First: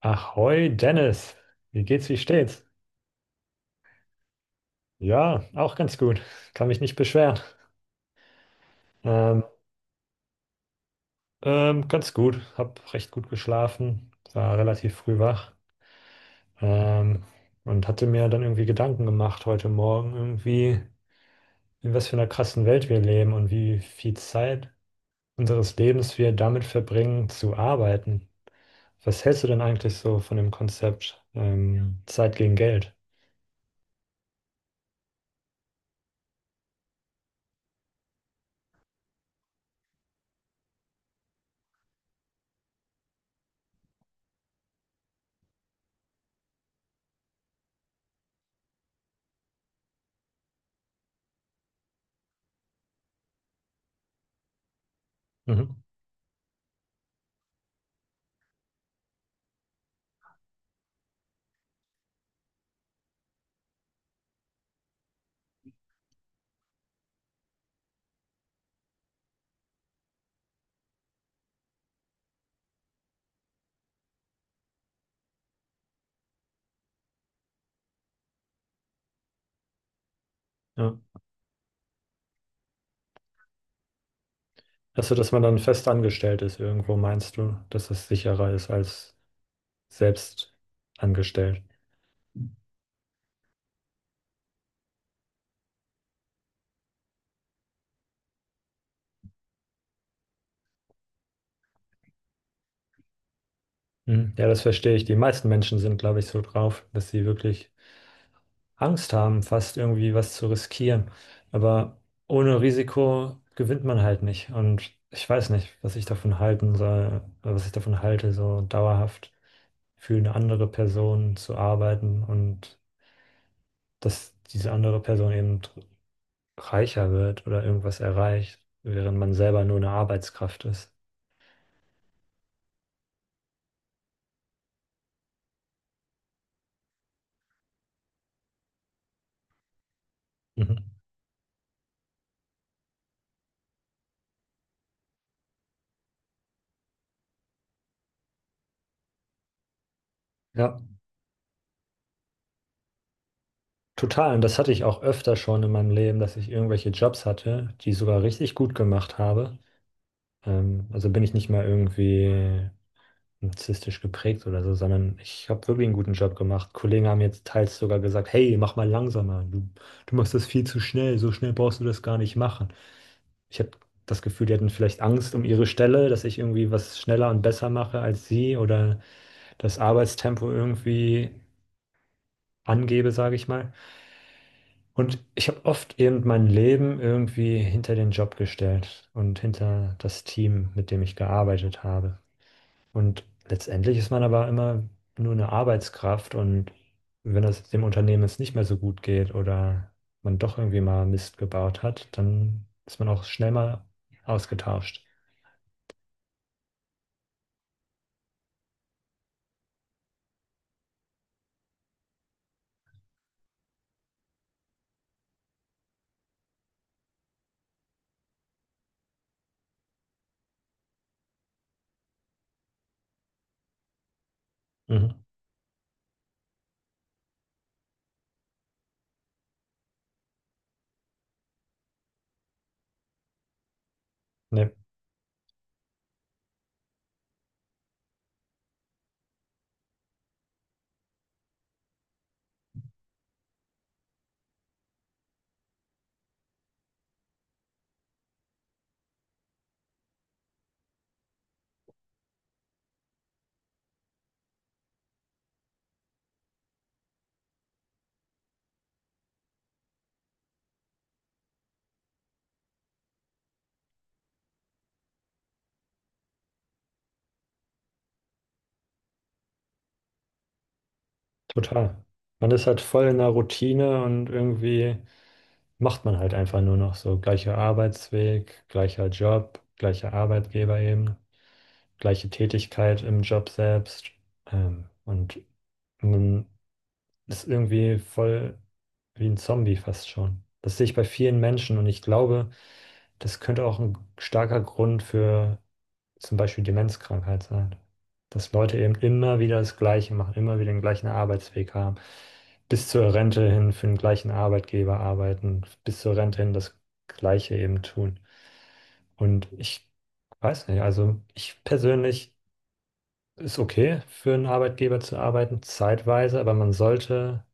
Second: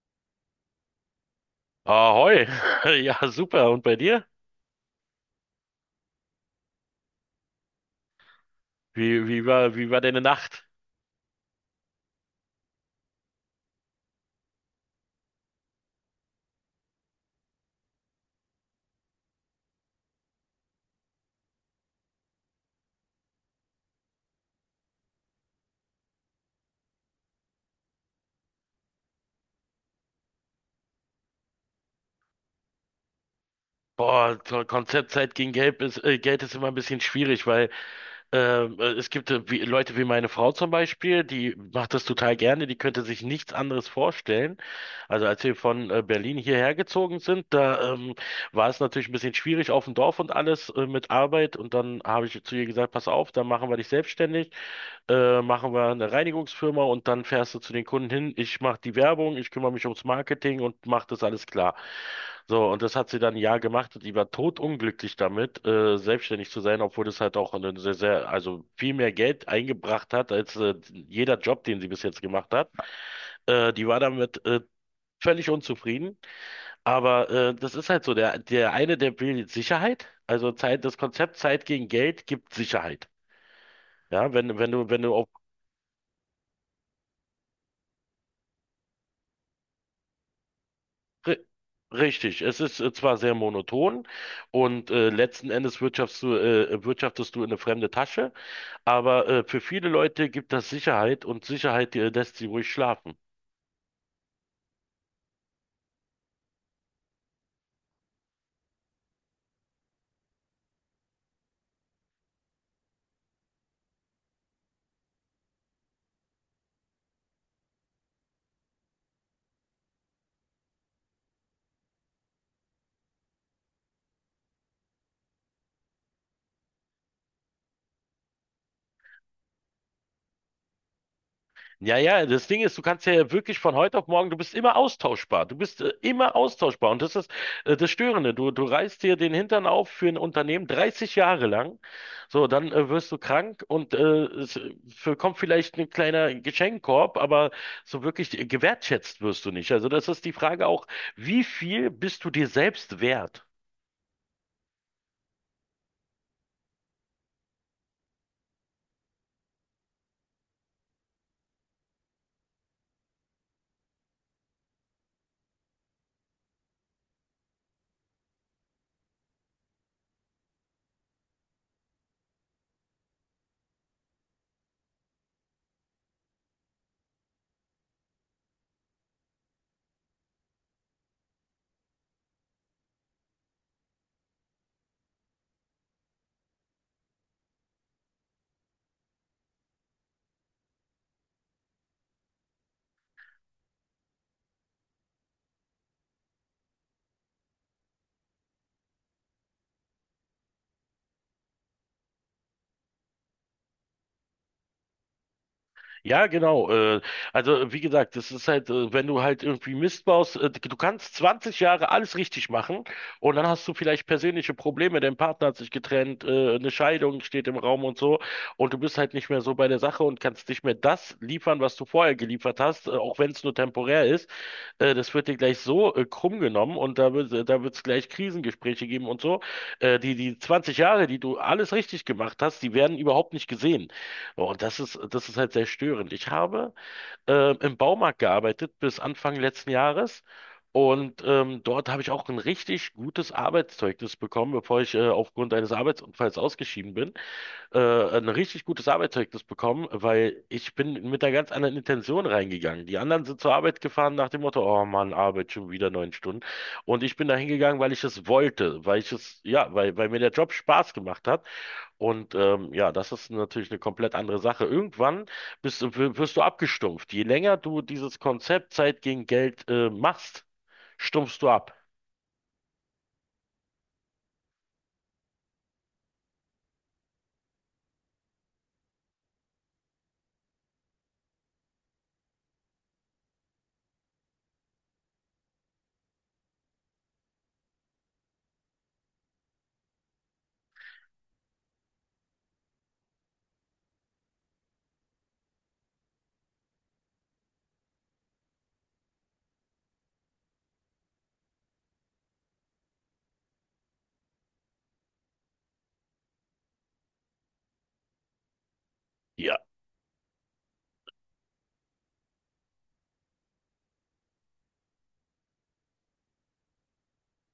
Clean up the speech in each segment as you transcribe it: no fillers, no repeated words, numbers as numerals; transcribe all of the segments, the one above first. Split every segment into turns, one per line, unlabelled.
Ahoi Dennis, wie geht's, wie
Ahoi.
steht's?
Ja, super. Und bei dir?
Ja, auch ganz gut. Kann mich nicht beschweren.
Wie, wie
Ähm,
war, wie war deine Nacht?
ganz gut. Hab recht gut geschlafen, war relativ früh wach ähm, und hatte mir dann irgendwie Gedanken gemacht heute Morgen irgendwie, in was für einer krassen Welt wir leben und wie viel Zeit unseres Lebens wir damit verbringen, zu arbeiten. Was hältst du denn eigentlich so von dem Konzept Zeit gegen Geld?
Boah, zur Konzeptzeit gegen Geld ist immer ein bisschen schwierig, weil es gibt Leute wie meine Frau zum Beispiel, die macht das total gerne, die könnte sich nichts anderes vorstellen. Also als wir von Berlin hierher gezogen sind, da war es natürlich ein bisschen schwierig auf dem Dorf und alles mit Arbeit. Und dann habe ich zu ihr gesagt, pass auf, dann machen wir dich selbstständig. Machen
Mhm.
wir eine Reinigungsfirma und dann fährst du zu den Kunden hin. Ich mache die Werbung, ich kümmere mich ums Marketing und mache das alles klar. So, und das hat sie dann ein Jahr gemacht und die war totunglücklich damit, selbstständig zu sein, obwohl das halt auch eine sehr, sehr, also viel mehr Geld eingebracht hat als jeder Job, den sie bis jetzt gemacht hat. Die war damit völlig unzufrieden. Aber das ist halt so, der eine, der will Sicherheit. Also Zeit, das
Ja.
Konzept Zeit gegen Geld gibt Sicherheit. Ja, wenn du
Also,
auf
dass man dann fest angestellt ist irgendwo, meinst du, dass es sicherer ist als selbst
Ri-
angestellt?
Richtig, es ist zwar sehr monoton und letzten Endes wirtschaftest du in eine fremde Tasche, aber für viele Leute gibt das Sicherheit und Sicherheit lässt sie ruhig schlafen.
Hm. Ja, das verstehe ich. Die meisten Menschen sind, glaube ich, so drauf, dass sie wirklich Angst haben, fast irgendwie was zu riskieren. Aber ohne Risiko gewinnt man halt nicht. Und ich weiß nicht, was ich davon halten soll, was ich davon halte, so dauerhaft für eine andere Person zu arbeiten und dass diese andere Person eben reicher wird oder irgendwas erreicht, während man selber nur eine Arbeitskraft ist.
Ja, ja, das Ding ist, du kannst ja wirklich von heute auf morgen, du bist immer austauschbar. Du bist immer austauschbar. Und das ist das Störende. Du reißt dir den Hintern auf für ein Unternehmen
Mhm.
30 Jahre lang. So, dann wirst du krank und es für, kommt vielleicht ein kleiner Geschenkkorb, aber so wirklich gewertschätzt wirst du nicht. Also das ist die Frage
Ja,
auch, wie viel bist du dir selbst wert?
total. Und das hatte ich auch öfter schon in meinem Leben, dass ich irgendwelche Jobs hatte, die ich sogar richtig gut gemacht habe. Also bin ich nicht mal irgendwie narzisstisch geprägt oder so, sondern ich habe wirklich einen guten Job gemacht. Kollegen haben jetzt teils sogar gesagt, hey, mach mal langsamer, du machst das viel zu schnell, so schnell brauchst du das gar nicht machen. Ich habe das Gefühl, die hatten vielleicht Angst um ihre Stelle, dass ich irgendwie was schneller und besser mache als sie oder das Arbeitstempo irgendwie angebe, sage ich mal. Und ich habe oft eben mein Leben irgendwie hinter den Job gestellt und hinter das Team, mit dem ich gearbeitet habe. Und letztendlich ist man aber immer nur eine Arbeitskraft und wenn das dem Unternehmen jetzt nicht mehr so gut geht oder man doch irgendwie mal Mist gebaut hat, dann ist man auch schnell mal ausgetauscht.
Ja, genau. Also wie gesagt, das ist halt, wenn du halt irgendwie Mist baust, du kannst 20 Jahre alles richtig machen und dann hast du vielleicht persönliche Probleme, dein Partner hat sich getrennt, eine Scheidung steht im Raum und so und du bist halt nicht mehr so bei der Sache und kannst nicht mehr das liefern, was du vorher geliefert hast, auch wenn es nur temporär ist. Das
Mhm.
wird dir gleich so krumm genommen und da wird es gleich Krisengespräche geben und so. Die 20 Jahre, die du alles richtig gemacht hast, die werden überhaupt nicht gesehen. Boah, und
Ne,
das ist halt sehr störend. Ich habe im Baumarkt gearbeitet bis Anfang letzten Jahres und dort habe ich auch ein richtig gutes Arbeitszeugnis bekommen, bevor ich aufgrund eines Arbeitsunfalls ausgeschieden bin. Ein richtig gutes Arbeitszeugnis bekommen, weil ich bin mit einer ganz anderen Intention reingegangen. Die anderen sind zur Arbeit gefahren nach dem Motto, oh Mann, Arbeit schon wieder 9 Stunden. Und ich bin da hingegangen, weil ich es wollte, weil ich es, weil mir der Job Spaß gemacht hat. Und ja, das ist natürlich eine komplett andere Sache. Irgendwann wirst du abgestumpft. Je länger du dieses Konzept Zeit gegen Geld machst, stumpfst du ab.
total. Man ist halt voll in der Routine und irgendwie macht man halt einfach nur noch so gleicher Arbeitsweg, gleicher Job, gleicher Arbeitgeber eben, gleiche Tätigkeit im Job selbst. Und man ist irgendwie voll wie ein Zombie fast schon. Das sehe ich bei vielen Menschen und ich glaube, das könnte auch ein starker Grund für zum Beispiel Demenzkrankheit sein. Dass Leute eben immer wieder das Gleiche machen, immer wieder den gleichen Arbeitsweg haben, bis zur Rente hin für den gleichen Arbeitgeber arbeiten, bis zur Rente hin das Gleiche eben tun. Und
Ja.
ich weiß nicht, also ich persönlich ist okay, für einen Arbeitgeber zu arbeiten, zeitweise, aber man sollte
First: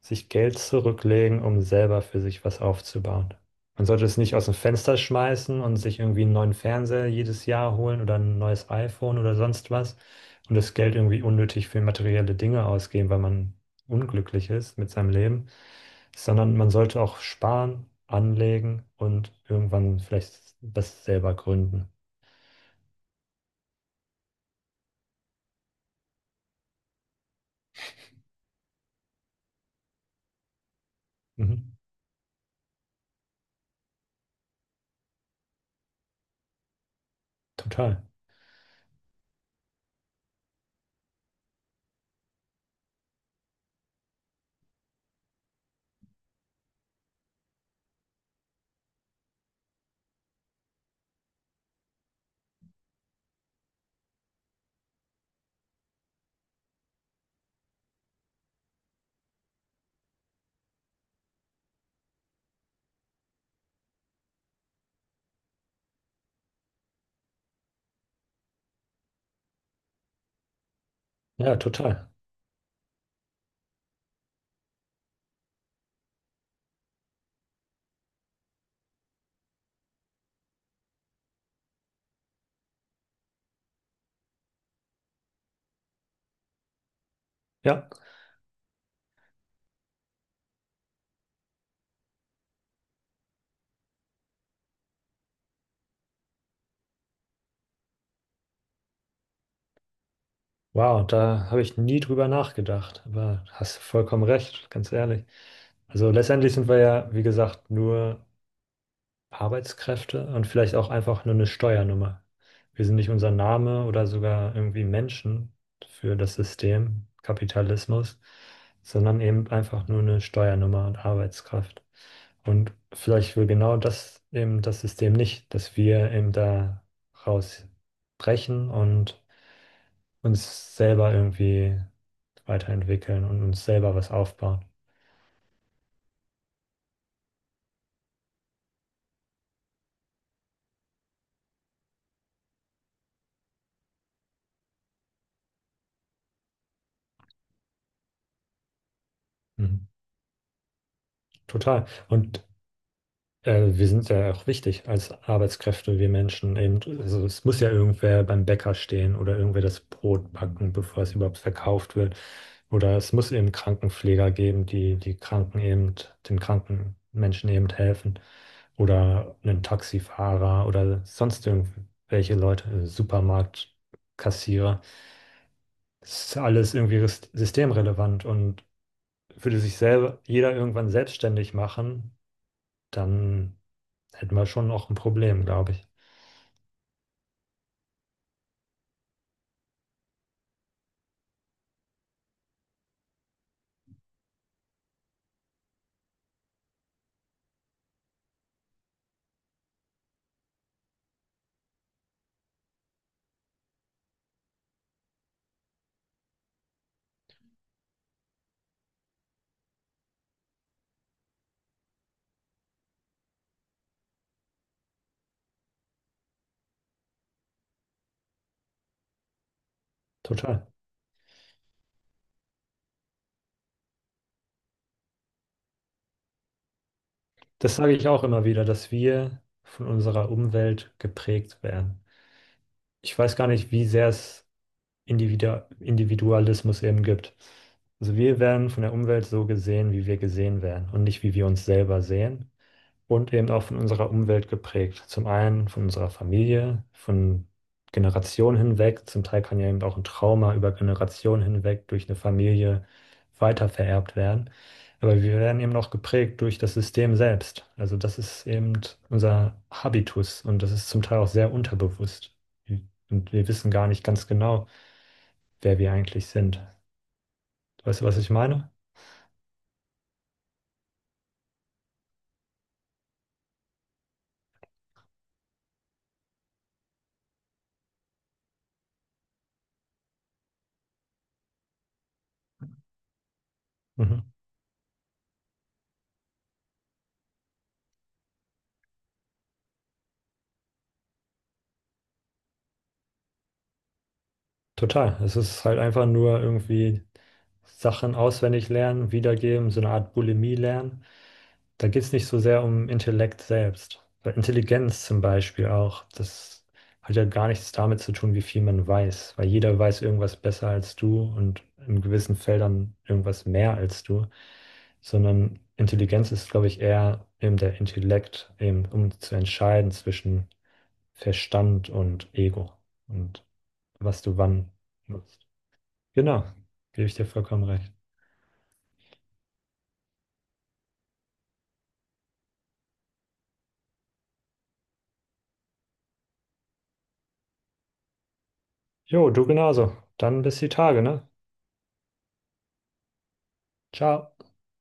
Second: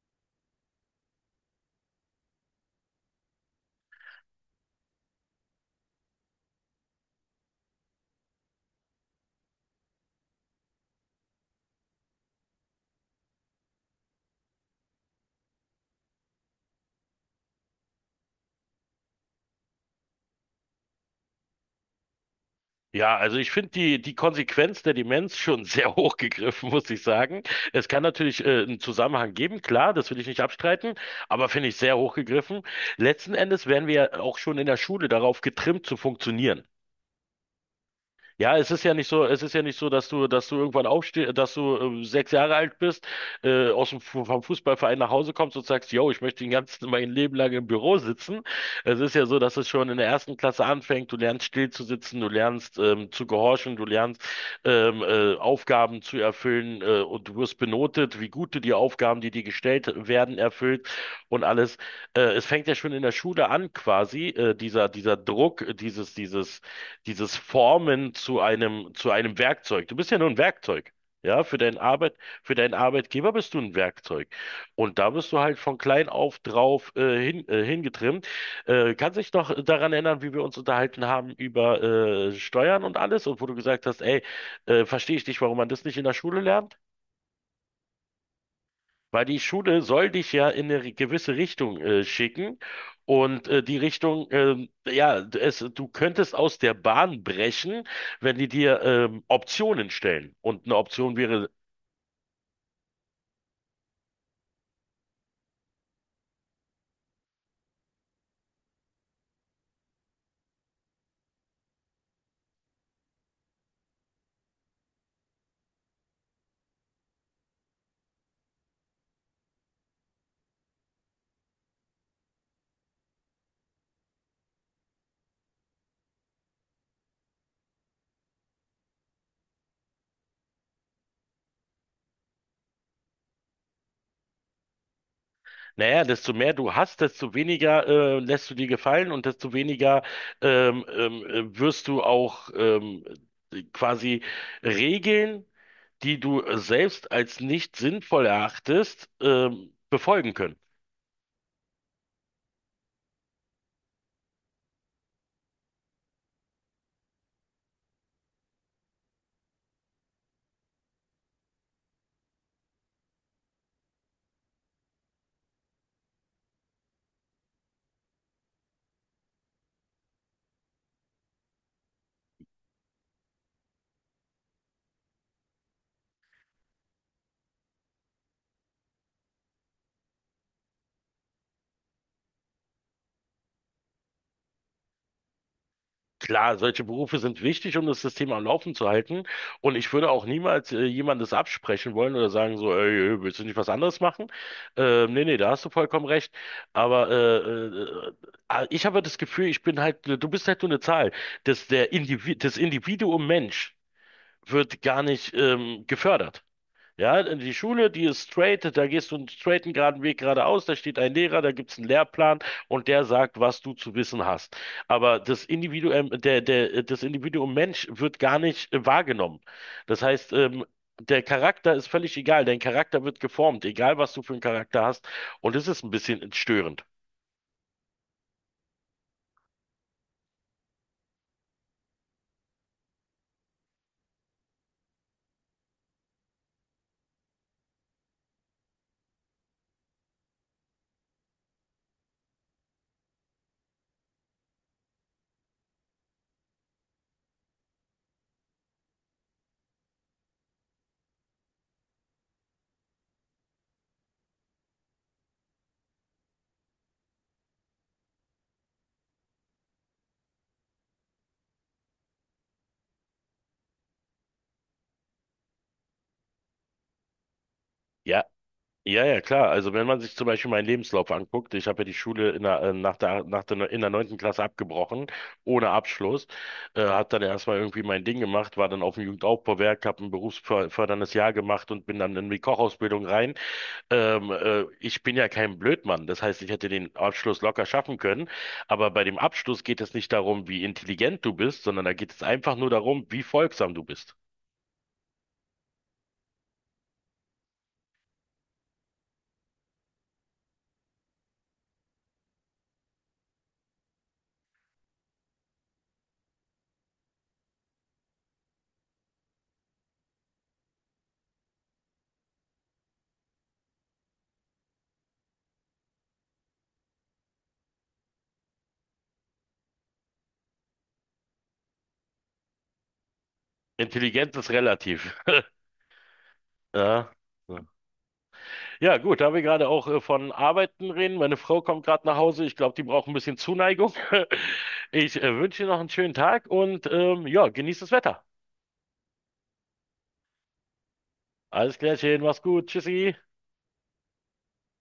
sich Geld zurücklegen, um selber für sich was aufzubauen. Man sollte es nicht aus dem Fenster schmeißen und sich irgendwie einen neuen Fernseher jedes Jahr holen oder ein neues iPhone oder sonst was und das Geld irgendwie unnötig für materielle Dinge ausgeben, weil man unglücklich ist mit seinem Leben, sondern man sollte auch sparen, anlegen und irgendwann vielleicht was selber gründen.
Ja, also ich finde die Konsequenz der Demenz schon sehr hoch gegriffen, muss ich sagen. Es kann natürlich einen Zusammenhang geben, klar, das will ich nicht abstreiten, aber finde ich
Mhm.
sehr hoch gegriffen. Letzten Endes werden wir ja auch schon in der Schule darauf getrimmt zu funktionieren.
Total.
Ja, es ist ja nicht so, dass du irgendwann aufstehst, dass du 6 Jahre alt bist, vom Fußballverein nach Hause kommst und sagst, yo, ich möchte den ganzen, mein Leben lang im Büro sitzen. Es ist ja so, dass es schon in der ersten Klasse anfängt. Du lernst still zu sitzen, du lernst zu gehorchen, du lernst Aufgaben zu erfüllen und du wirst benotet, wie gut du die Aufgaben, die dir gestellt werden, erfüllt und alles. Es fängt ja schon in der Schule an, quasi, dieser Druck, dieses Formen zu zu einem Werkzeug. Du bist ja nur ein Werkzeug. Ja,
Ja,
für deinen
total.
Arbeit, für deinen Arbeitgeber bist du ein Werkzeug. Und da bist du halt von klein auf drauf hingetrimmt. Kannst dich noch daran erinnern, wie wir uns unterhalten haben über Steuern und alles und wo du gesagt hast, ey, verstehe ich nicht, warum man das nicht in der Schule lernt?
Ja.
Weil die Schule soll dich ja in eine gewisse Richtung schicken und die Richtung, ja, es, du könntest aus der Bahn brechen, wenn die dir Optionen stellen. Und eine
Wow,
Option wäre,
da habe ich nie drüber nachgedacht, aber hast vollkommen recht, ganz ehrlich. Also letztendlich sind wir ja, wie gesagt, nur Arbeitskräfte und vielleicht auch einfach nur eine Steuernummer. Wir sind nicht unser Name oder sogar irgendwie Menschen für das System Kapitalismus, sondern eben einfach nur eine Steuernummer und Arbeitskraft. Und vielleicht will genau das eben das System nicht, dass wir eben da rausbrechen und uns selber irgendwie weiterentwickeln und uns selber was aufbauen.
naja, desto mehr du hast, desto weniger lässt du dir gefallen und desto weniger wirst du auch quasi Regeln, die du selbst als nicht sinnvoll erachtest,
Mhm.
befolgen können.
Total. Und wir sind ja auch wichtig als Arbeitskräfte, wir Menschen eben. Also es muss ja irgendwer beim Bäcker stehen oder irgendwer das Brot backen, bevor es überhaupt verkauft wird. Oder es muss eben Krankenpfleger geben, die die Kranken eben, den kranken Menschen eben helfen. Oder einen Taxifahrer oder sonst irgendwelche Leute, Supermarktkassierer. Das ist alles irgendwie systemrelevant und würde sich selber jeder irgendwann selbstständig machen dann hätten wir schon noch ein Problem, glaube ich.
Klar, solche Berufe sind wichtig, um das System am Laufen zu halten. Und ich würde auch niemals jemandes absprechen wollen oder sagen so, ey, ey, willst du nicht was anderes machen? Nee, nee, da hast du vollkommen recht. Aber äh, ich habe das Gefühl, ich bin halt, du bist halt nur eine Zahl. Der Individ, das Individuum Mensch wird gar nicht gefördert. Ja, in die Schule, die ist straight, da gehst du einen straighten geraden Weg geradeaus, da steht ein Lehrer, da gibt's einen Lehrplan und der sagt, was du zu wissen hast. Aber das Individuum, das Individuum Mensch wird gar nicht wahrgenommen. Das heißt,
Total.
der Charakter ist völlig egal, dein Charakter wird geformt, egal was du für einen Charakter hast. Und das ist ein bisschen störend.
Das sage ich auch immer wieder, dass wir von unserer Umwelt geprägt werden. Ich weiß gar nicht, wie sehr es Individualismus eben gibt. Also wir werden von der Umwelt so gesehen, wie wir gesehen werden und nicht, wie wir uns selber sehen. Und eben auch von unserer Umwelt geprägt. Zum einen von unserer Familie, von Generationen hinweg. Zum Teil kann ja eben auch ein Trauma über Generationen hinweg durch eine Familie weitervererbt werden. Aber wir werden eben auch geprägt durch das System selbst. Also das ist eben unser Habitus und das ist zum Teil auch sehr unterbewusst. Und wir wissen gar nicht ganz genau, wer wir eigentlich sind. Weißt du, was
Ja,
ich meine?
Ja, ja, klar. Also wenn man sich zum Beispiel meinen Lebenslauf anguckt, ich habe ja die Schule in nach der, in der neunten Klasse abgebrochen, ohne Abschluss, habe dann erstmal irgendwie mein Ding gemacht, war dann auf dem Jugendaufbauwerk, habe ein berufsförderndes Jahr gemacht und bin dann in die Kochausbildung rein.
Mhm.
Ich bin ja kein Blödmann, das heißt, ich hätte den Abschluss locker schaffen können, aber bei dem Abschluss geht es nicht darum, wie intelligent du bist, sondern da geht es einfach nur darum, wie folgsam du bist.
Total. Es ist halt einfach nur irgendwie Sachen auswendig lernen, wiedergeben, so eine Art Bulimie lernen. Da geht es nicht so sehr um Intellekt selbst. Bei Intelligenz zum Beispiel auch. Das hat ja gar nichts damit zu tun, wie viel man weiß, weil jeder weiß irgendwas besser als du und in gewissen Feldern irgendwas mehr als du, sondern Intelligenz ist, glaube ich, eher eben der Intellekt, eben um zu entscheiden zwischen Verstand und Ego und was
Intelligenz
du
ist
wann
relativ.
nutzt. Genau, gebe ich dir vollkommen
Ja.
recht.
Ja, gut, da wir gerade auch von Arbeiten reden. Meine Frau kommt gerade nach Hause. Ich glaube, die braucht ein bisschen Zuneigung. Ich wünsche dir noch einen schönen Tag und ja, genieß das Wetter.
Jo, du genauso. Dann bis die Tage, ne?
Alles Klärchen, mach's gut. Tschüssi.
Ciao.